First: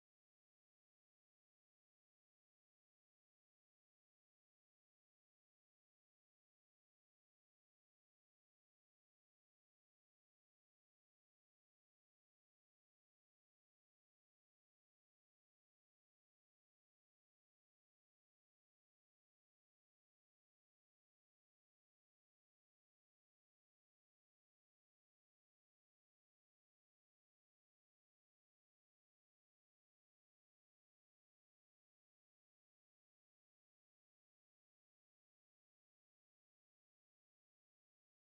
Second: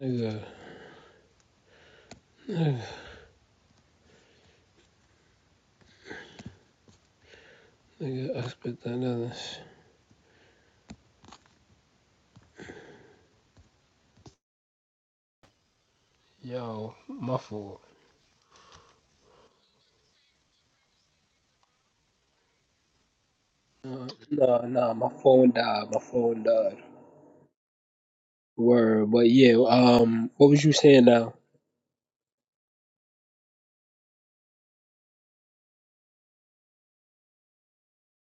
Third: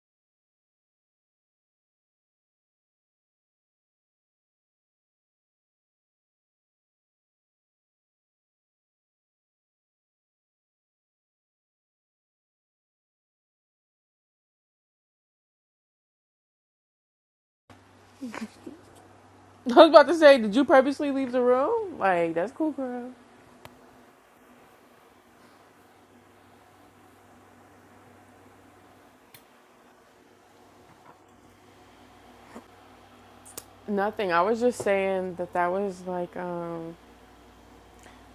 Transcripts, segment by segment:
Nigga, nigga, I spit that other Yo, my fault. I was about to say, did you purposely leave the room? Like, that's cool, girl. Nah, nah, nah, my phone died. My phone died. Word, but yeah. Um, what was you saying now? Nothing. I was just saying that that was like, um,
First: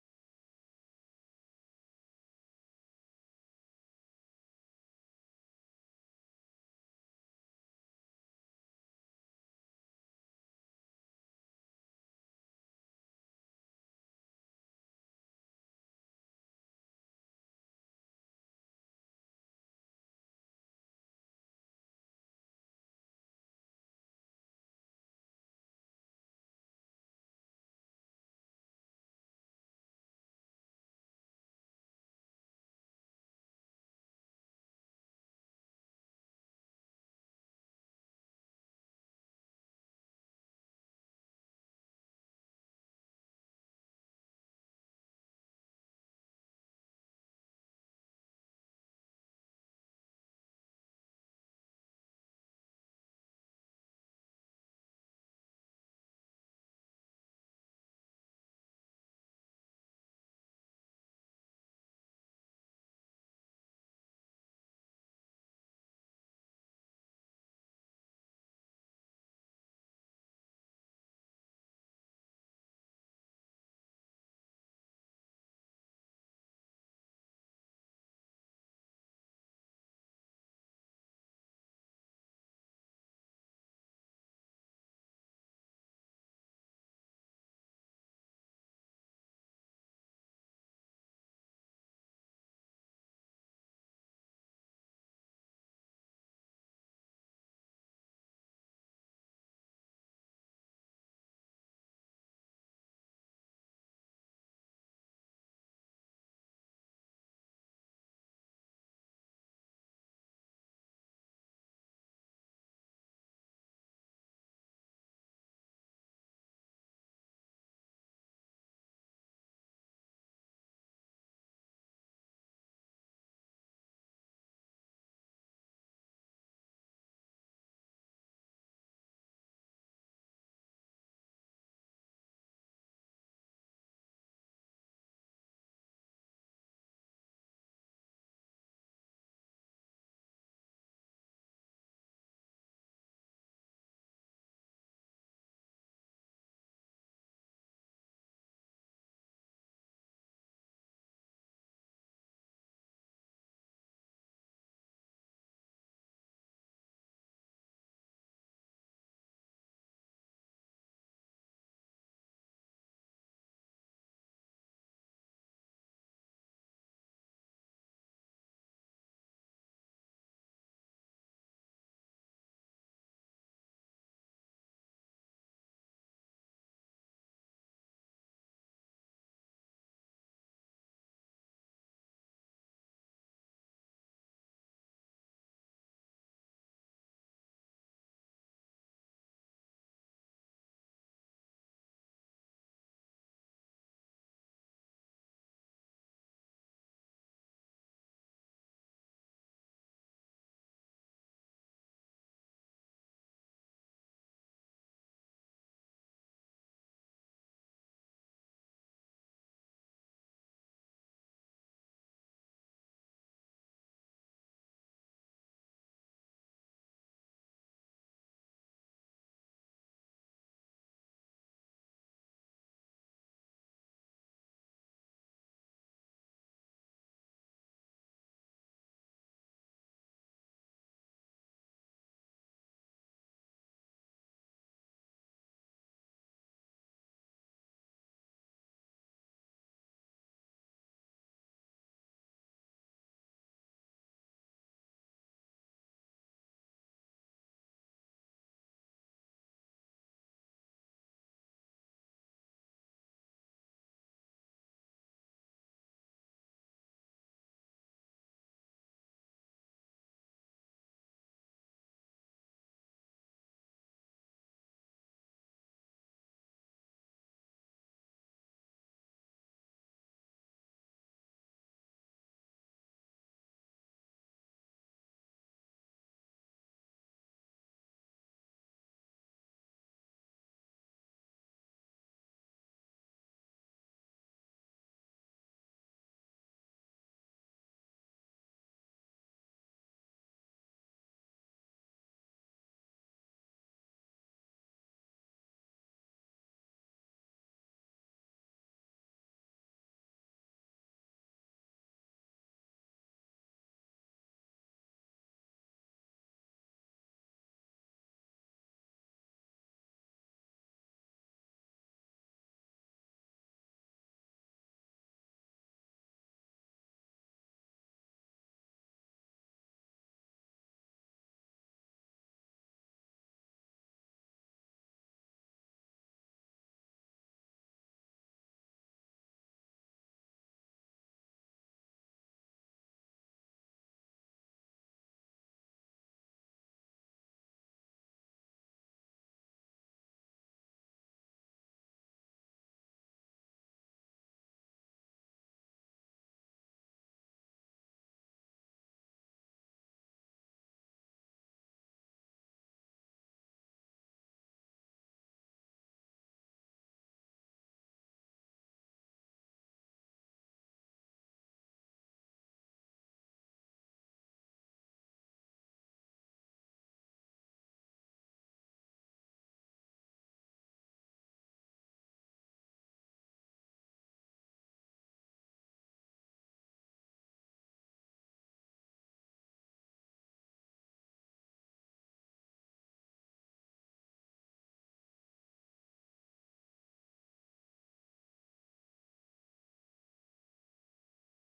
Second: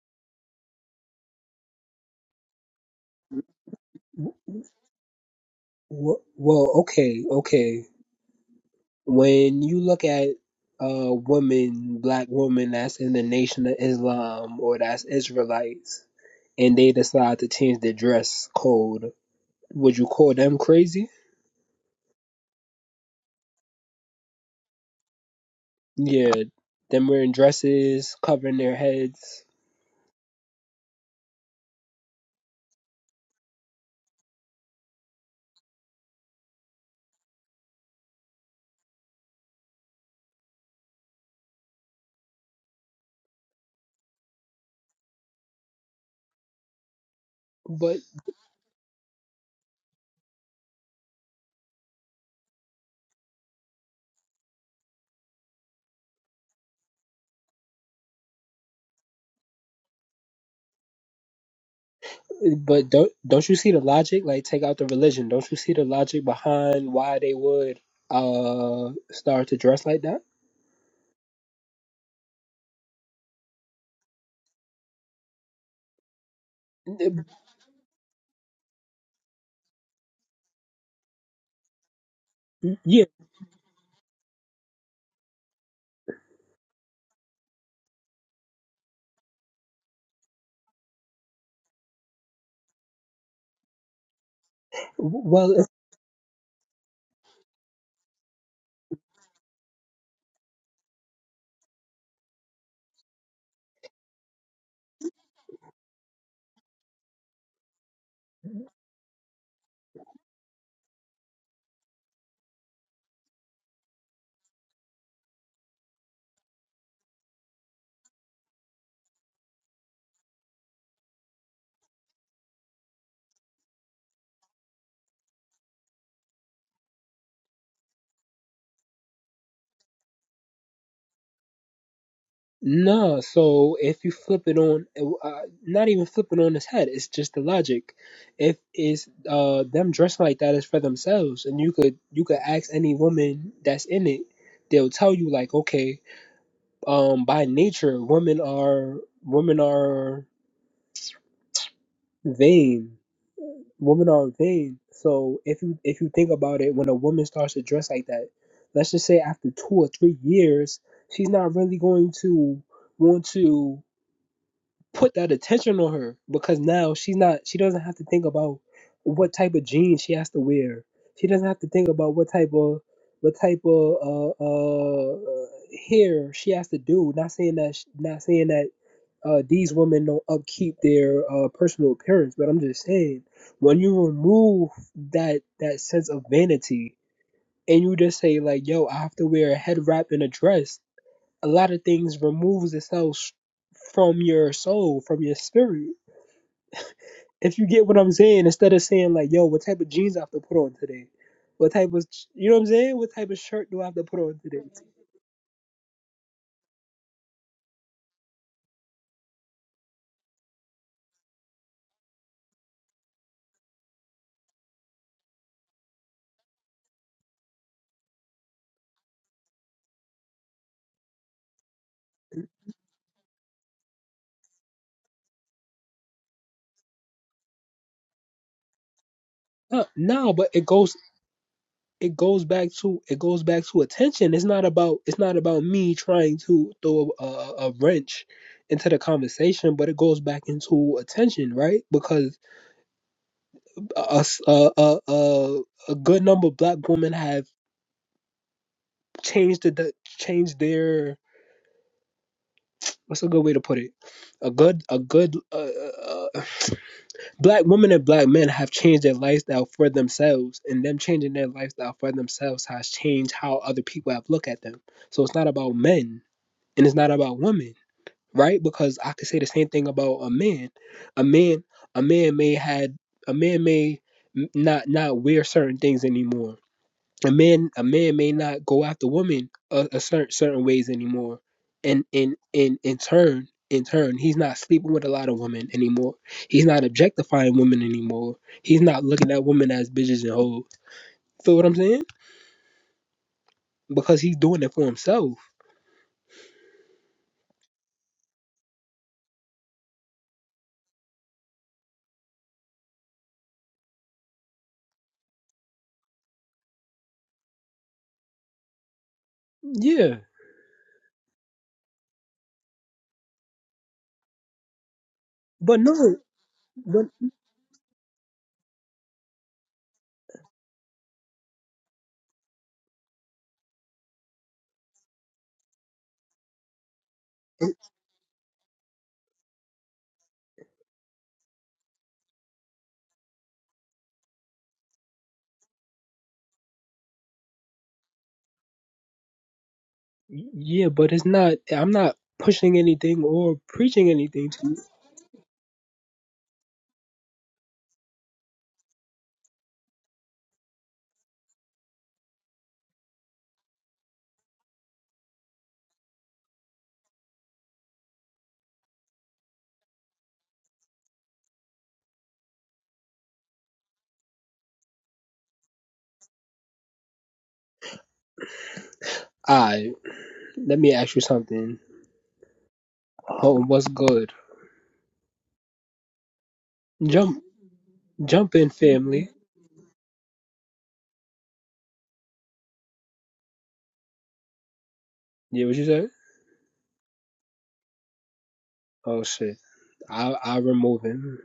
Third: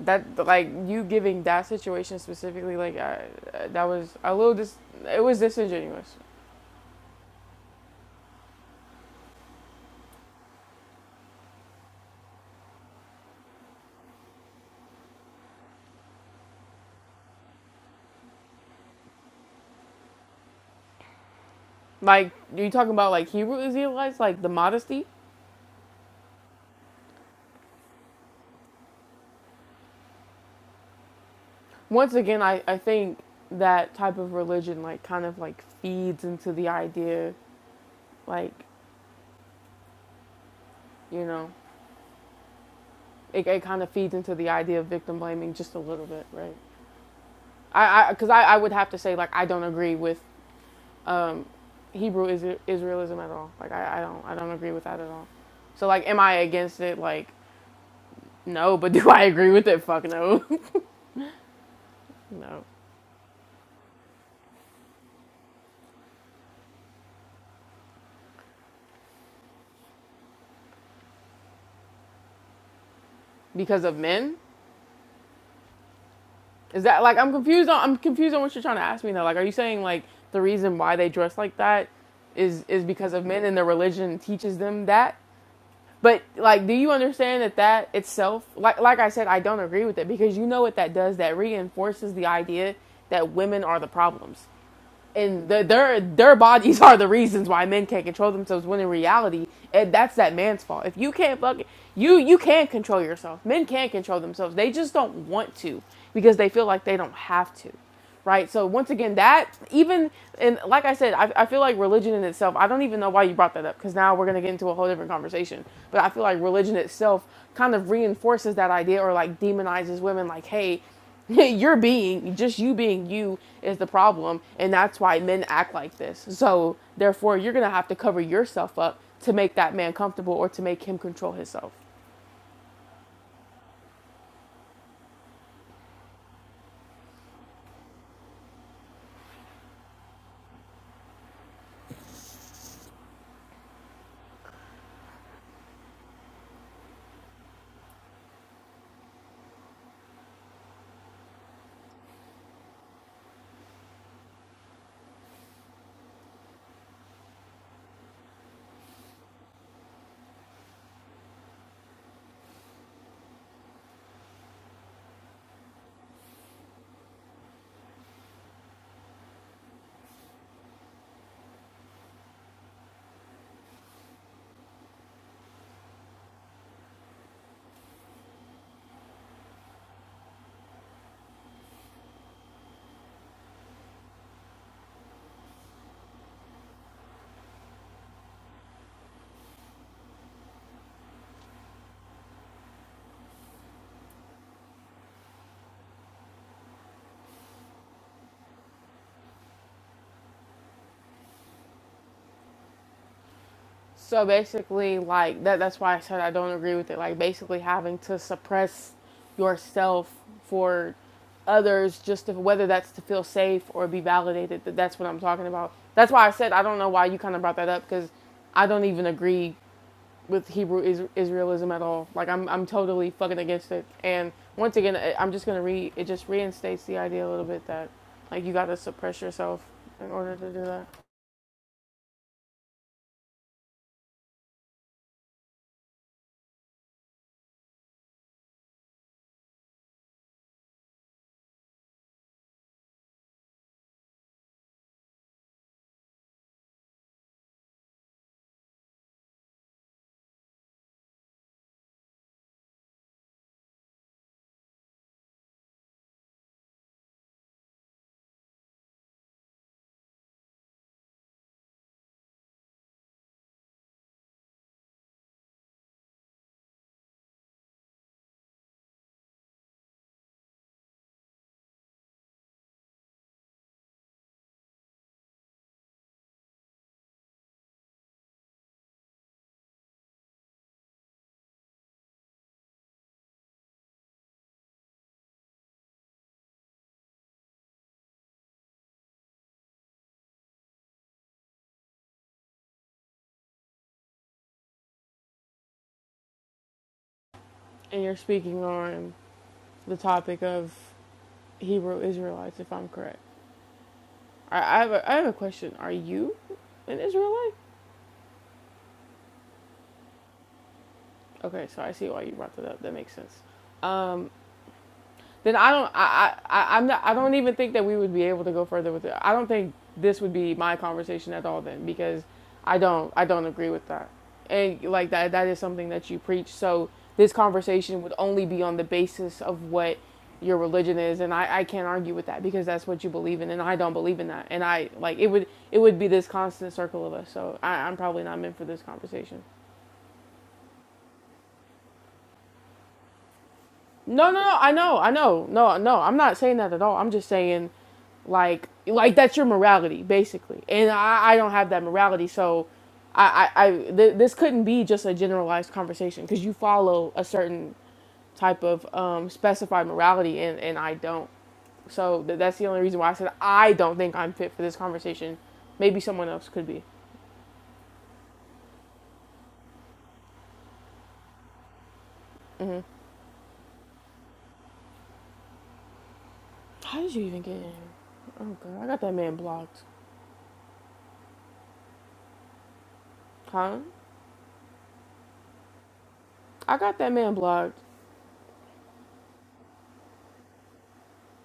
that, like, you giving that situation specifically, like, I, that was a little dis, it was disingenuous. Wh- Well, okay, okay. When you look at uh women, black women that's in the Nation of Islam or that's Israelites, and they decide to change their dress code, would you call them crazy? Like, you talking about, like, Hebrew Israelites, like, the modesty? Yeah, them wearing dresses, covering their heads. Once again, I, I think that type of religion, like, kind of, like, feeds into the idea, like, you know, it, it kind of feeds into the idea of victim blaming just a little bit, right? I But I, because I, I, would have to say like I don't agree with um, Hebrew is Israelism at all. Like I, I don't I don't agree with that at all. So like, am I against it? Like no, but do I agree with it? Fuck no, no. But don't don't you see the logic? Like take out the religion. Don't you see the logic behind why they would uh start to dress like that? Because of men? Is that like I'm confused on I'm confused on what you're trying to ask me now. Like, are you saying like the reason why they dress like that is is Yeah. because of men and their religion teaches them that? But like, do you understand that that itself, like, like I said, I don't agree with it because you know what that does? That reinforces the idea that women are the problems and Well, the, it's- their their bodies are the reasons why men can't control themselves. When in reality, it, that's that man's fault. If you can't fucking you you can control yourself. Men can not control themselves. They just don't want to because they feel like they don't have to, right? So once again, that even and like I said, I, I feel like religion in itself. I don't even know why you brought that up because now we're gonna get into a whole different conversation. But I feel like religion itself kind of reinforces that idea or like demonizes women. Like, hey. Your being, just you being you, is the problem, and that's why men act like this. So, therefore, you're gonna have to cover yourself up to make that man comfortable or to make him control himself. no. So if you flip it on, uh, not even flip it on its head. It's just the logic. If it's uh them dressing like that is for themselves, and you could you could ask any woman that's in it, they'll tell you like, okay, um, by nature, women are women are vain women are vain. So if you if you think about it, when a woman starts to dress like that, let's just say after two or three years, she's not really going to want to put that attention on her because now she's not she doesn't have to think about what type of jeans she has to wear. She doesn't have to think about what type of what type of uh, uh, uh, hair she has to do. Not saying that sh- not saying that uh, these women don't upkeep their uh, personal appearance, but I'm just saying when you remove that that sense of vanity and you just say like, "Yo, I have to wear a head wrap and a dress," a lot of things removes itself from your soul, from your spirit. If you get what I'm saying, instead of saying like, "Yo, what type of jeans I have to put on today?" What type of you know what I'm saying? What type of shirt do I have to put So on today? basically, like that—that's why I said I don't agree with it. Like basically, having to suppress yourself for others, just to, whether that's to feel safe or be validated. That that's what I'm talking about. That's why I said I don't know why you kind of brought that up because I don't even agree with Hebrew is- Israelism at all. Like I'm I'm totally fucking against it. And once again, I- am just gonna re it just reinstates the idea a little bit that like you gotta suppress yourself No, in no, order to but do it that. goes it goes back to it goes back to attention. It's not about it's not about me trying to throw a, a wrench into the conversation, but it goes back into attention, right? Because a a a a, a good number of black women have changed the changed their what's a good way to put it? A good a good uh, uh, uh, black women and black men have changed their lifestyle for themselves, and them changing their lifestyle for themselves has changed how other people have looked at them. So it's not about men and it's not about women right because i could say the same thing about a man a man a man may had a man may not not wear certain things anymore a man a man may not go after women a, a certain certain ways anymore and in in in turn in turn he's not sleeping with a lot of women anymore he's not objectifying women anymore he's not looking at women as bitches and hoes feel what i'm saying because he's doing it for himself And you're speaking on the topic of Hebrew Israelites, if I'm correct. I, I have a, I have a question. Are you an Israelite? yeah Okay, so I see why you brought that up. That makes sense. Um, then I but don't no I, I, I am not but. I don't even think that we would be able to go further with it. I don't think this would be my conversation at all then because I don't I don't agree with that. And like that that is something that you preach. So this conversation would only be on the basis of what your religion is and I, I can't argue with that because that's what you believe in and I don't believe in that. And I like it would it would be this constant circle of us. So I, I'm probably not meant for this conversation. Yeah, but it's not. I'm not pushing anything or preaching No, no, anything no. to I you. know, I know. No, no. I'm not saying that at all. I'm just saying, like, like that's your morality, basically. And I, I don't have that morality, so I, I, I th- this couldn't be just a generalized conversation because you follow a certain type of um, specified morality, and and I don't. So th- that's the only reason why I said I don't think I'm fit for this conversation. Maybe someone else could be. I let me ask you something. Oh, what's good? How did you Jump, even get in? here? jump Oh in, god, I got that family. man blocked. Huh? Yeah, what you say? I got that man blocked. Oh shit, I I remove him.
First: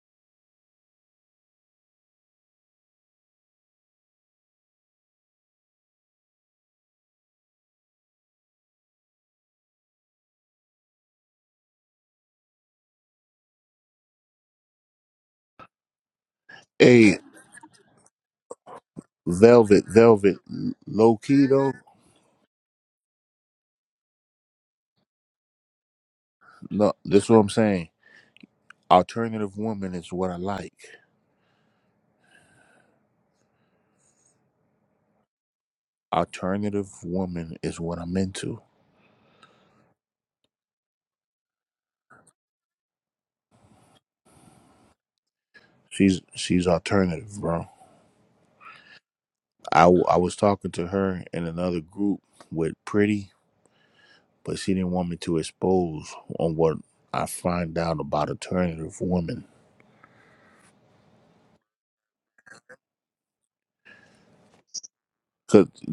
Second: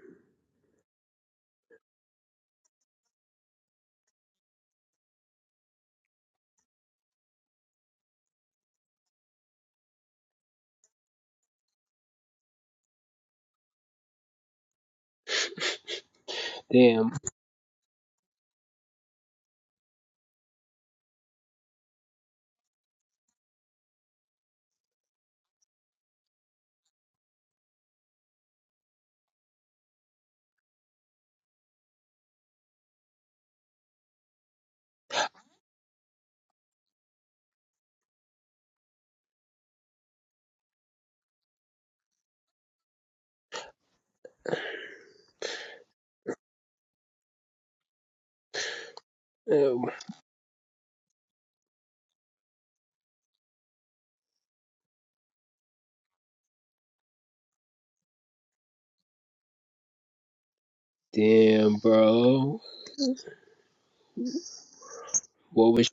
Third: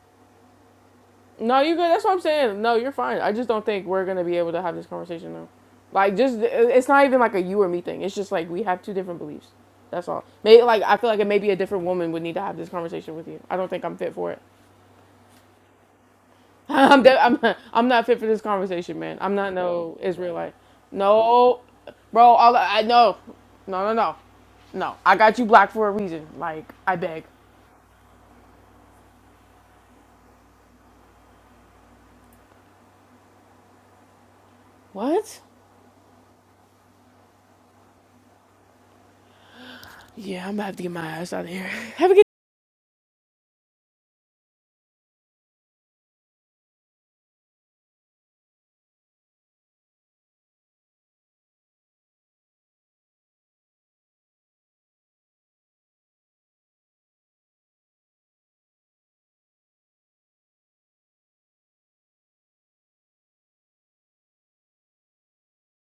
No, you good. That's what I'm saying. No, you're fine. I just don't think we're gonna be able to have this conversation now. Like, just it's not even like a you or me thing. It's just like we have two different beliefs. That's all. Maybe like I feel like it maybe a different woman would need to have this conversation with you. I don't think I'm fit for it. I'm Damn, Hey, de- I'm I'm not fit for this conversation, man. I'm not Velvet, no Velvet, Israelite. low key No, though. bro. All I know. No, no, no, no. I got you black for a reason. Like No, I this beg. is what I'm saying. Alternative woman is what I like. What? Alternative woman is what I'm into. Yeah, I'm about to get my ass out of here. Have a She's she's alternative, bro. Oh, I, w- I was talking to her in another group with Pretty, but she didn't want me to expose on what I find out about alternative women. damn, bro. Cause What was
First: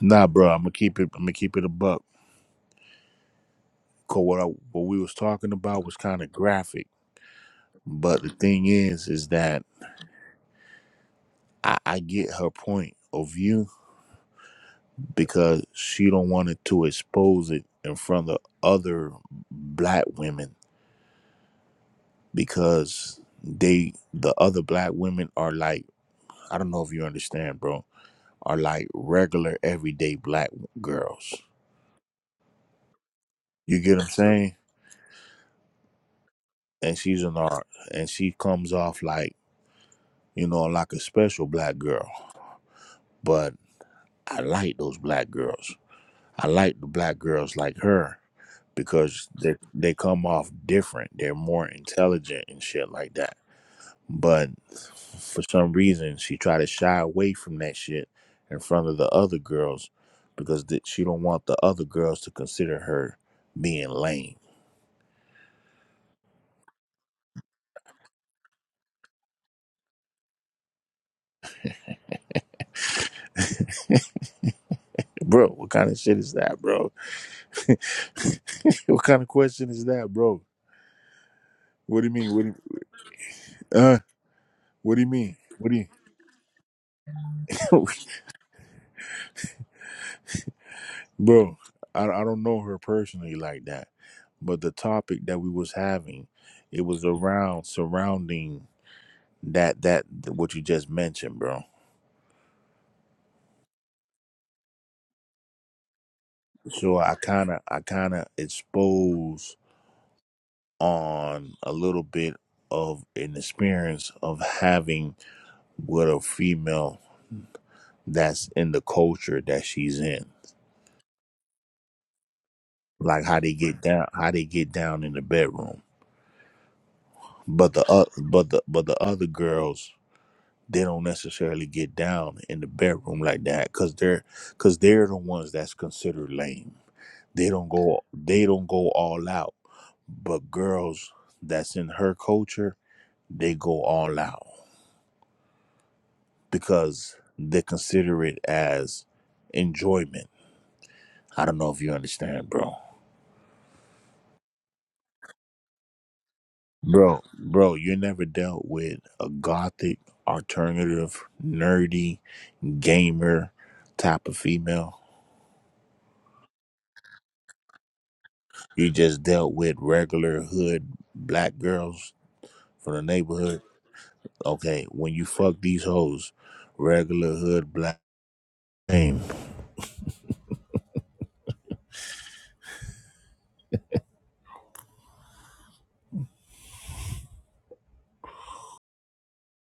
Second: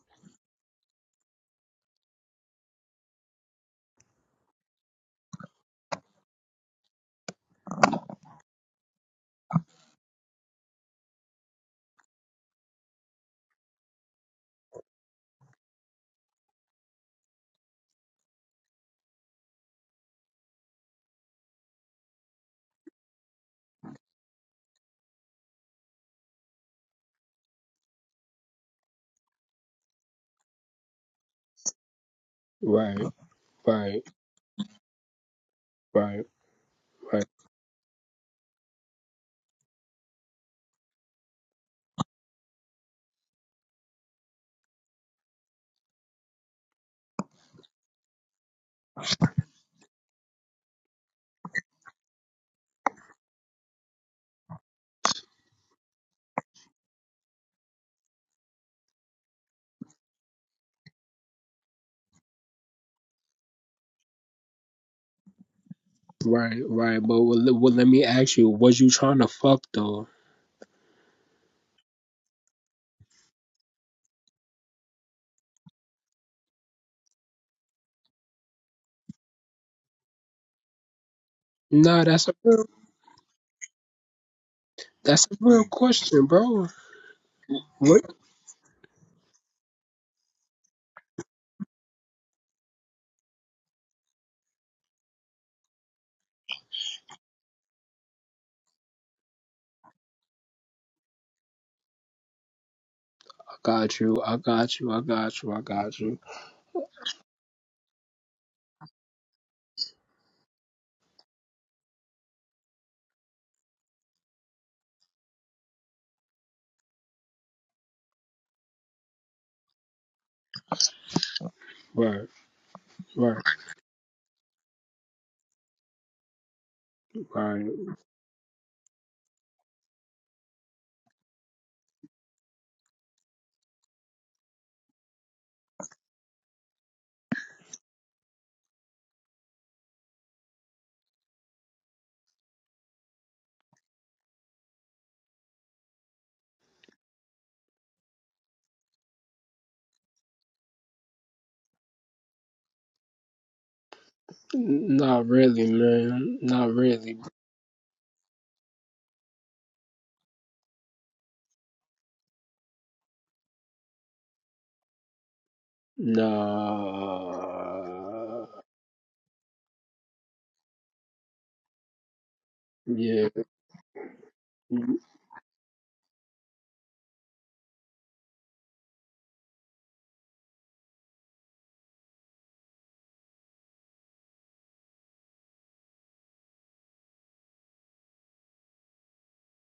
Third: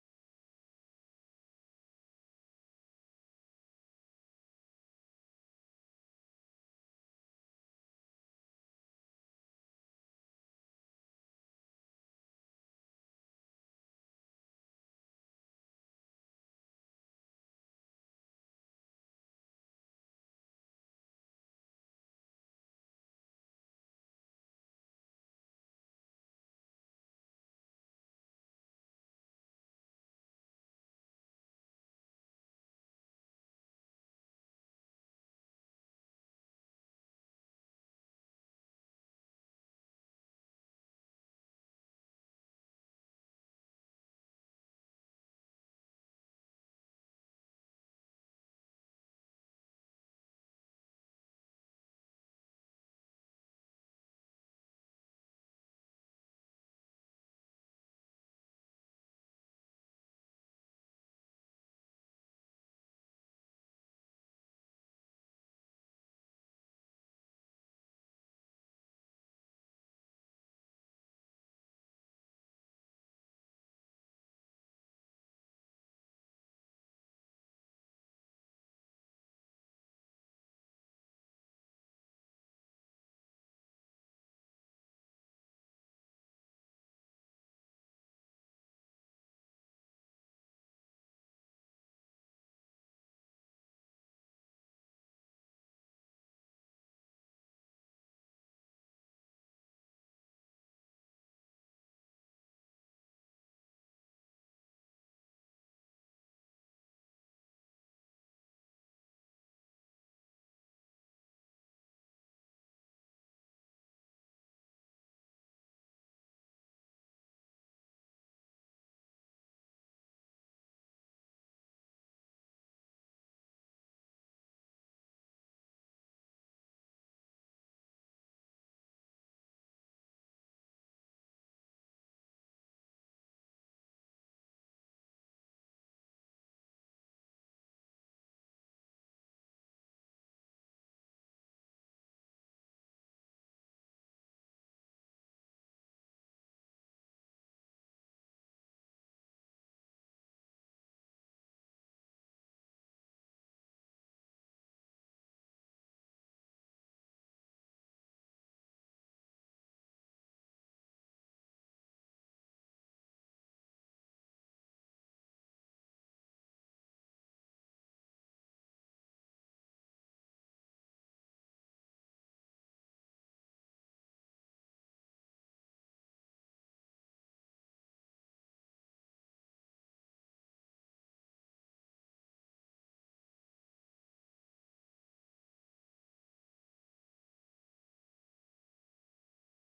nah, bro, I'm gonna keep it. I'm gonna keep it a buck. Cause what I, what we was talking about was kind of graphic. But the thing is, is that I, I get her point of view because she don't want it to expose it in front of other black women because they the other black women are like I don't know if you understand, bro, are like regular everyday black girls. right, You get right, what I'm saying? right, right, And she's an art and she comes off like, you know, like a special black girl. But I like those black girls. I like the black girls like her because they they come off different. They're more intelligent and shit like that. But for some reason, she tried to shy away from that shit in front of the other girls because th- she don't want the other girls to consider her being lame. right, right? But well, well, let me ask you. Was you trying to fuck though? Bro, what kind of shit is that, bro? what kind of question is that, bro? What Nah, do you that's a mean? What do you, real, uh, what do you that's mean? a real What do you? question, bro. What? bro I, I don't know her personally like that but the topic that we was having it was around surrounding that that what you just mentioned bro Got you. I got you. I got you. I got you. so i kind of i kind of expose on a little bit of an experience of having with a female that's in the culture that she's in Right. like Right. how they get down how they get down in the bedroom Right. but the uh, but the but the other girls they don't necessarily get down in the bedroom like that because they're because they're the ones that's considered lame they don't go they don't go all out but girls that's in her culture they go all out because they consider it as enjoyment i don't know if you understand bro Not really, man. Not really. bro bro you never dealt with a gothic alternative nerdy gamer type of female Nah. You just dealt with regular hood black girls from the Yeah. neighborhood. Okay, when you fuck these hoes, regular hood black. name.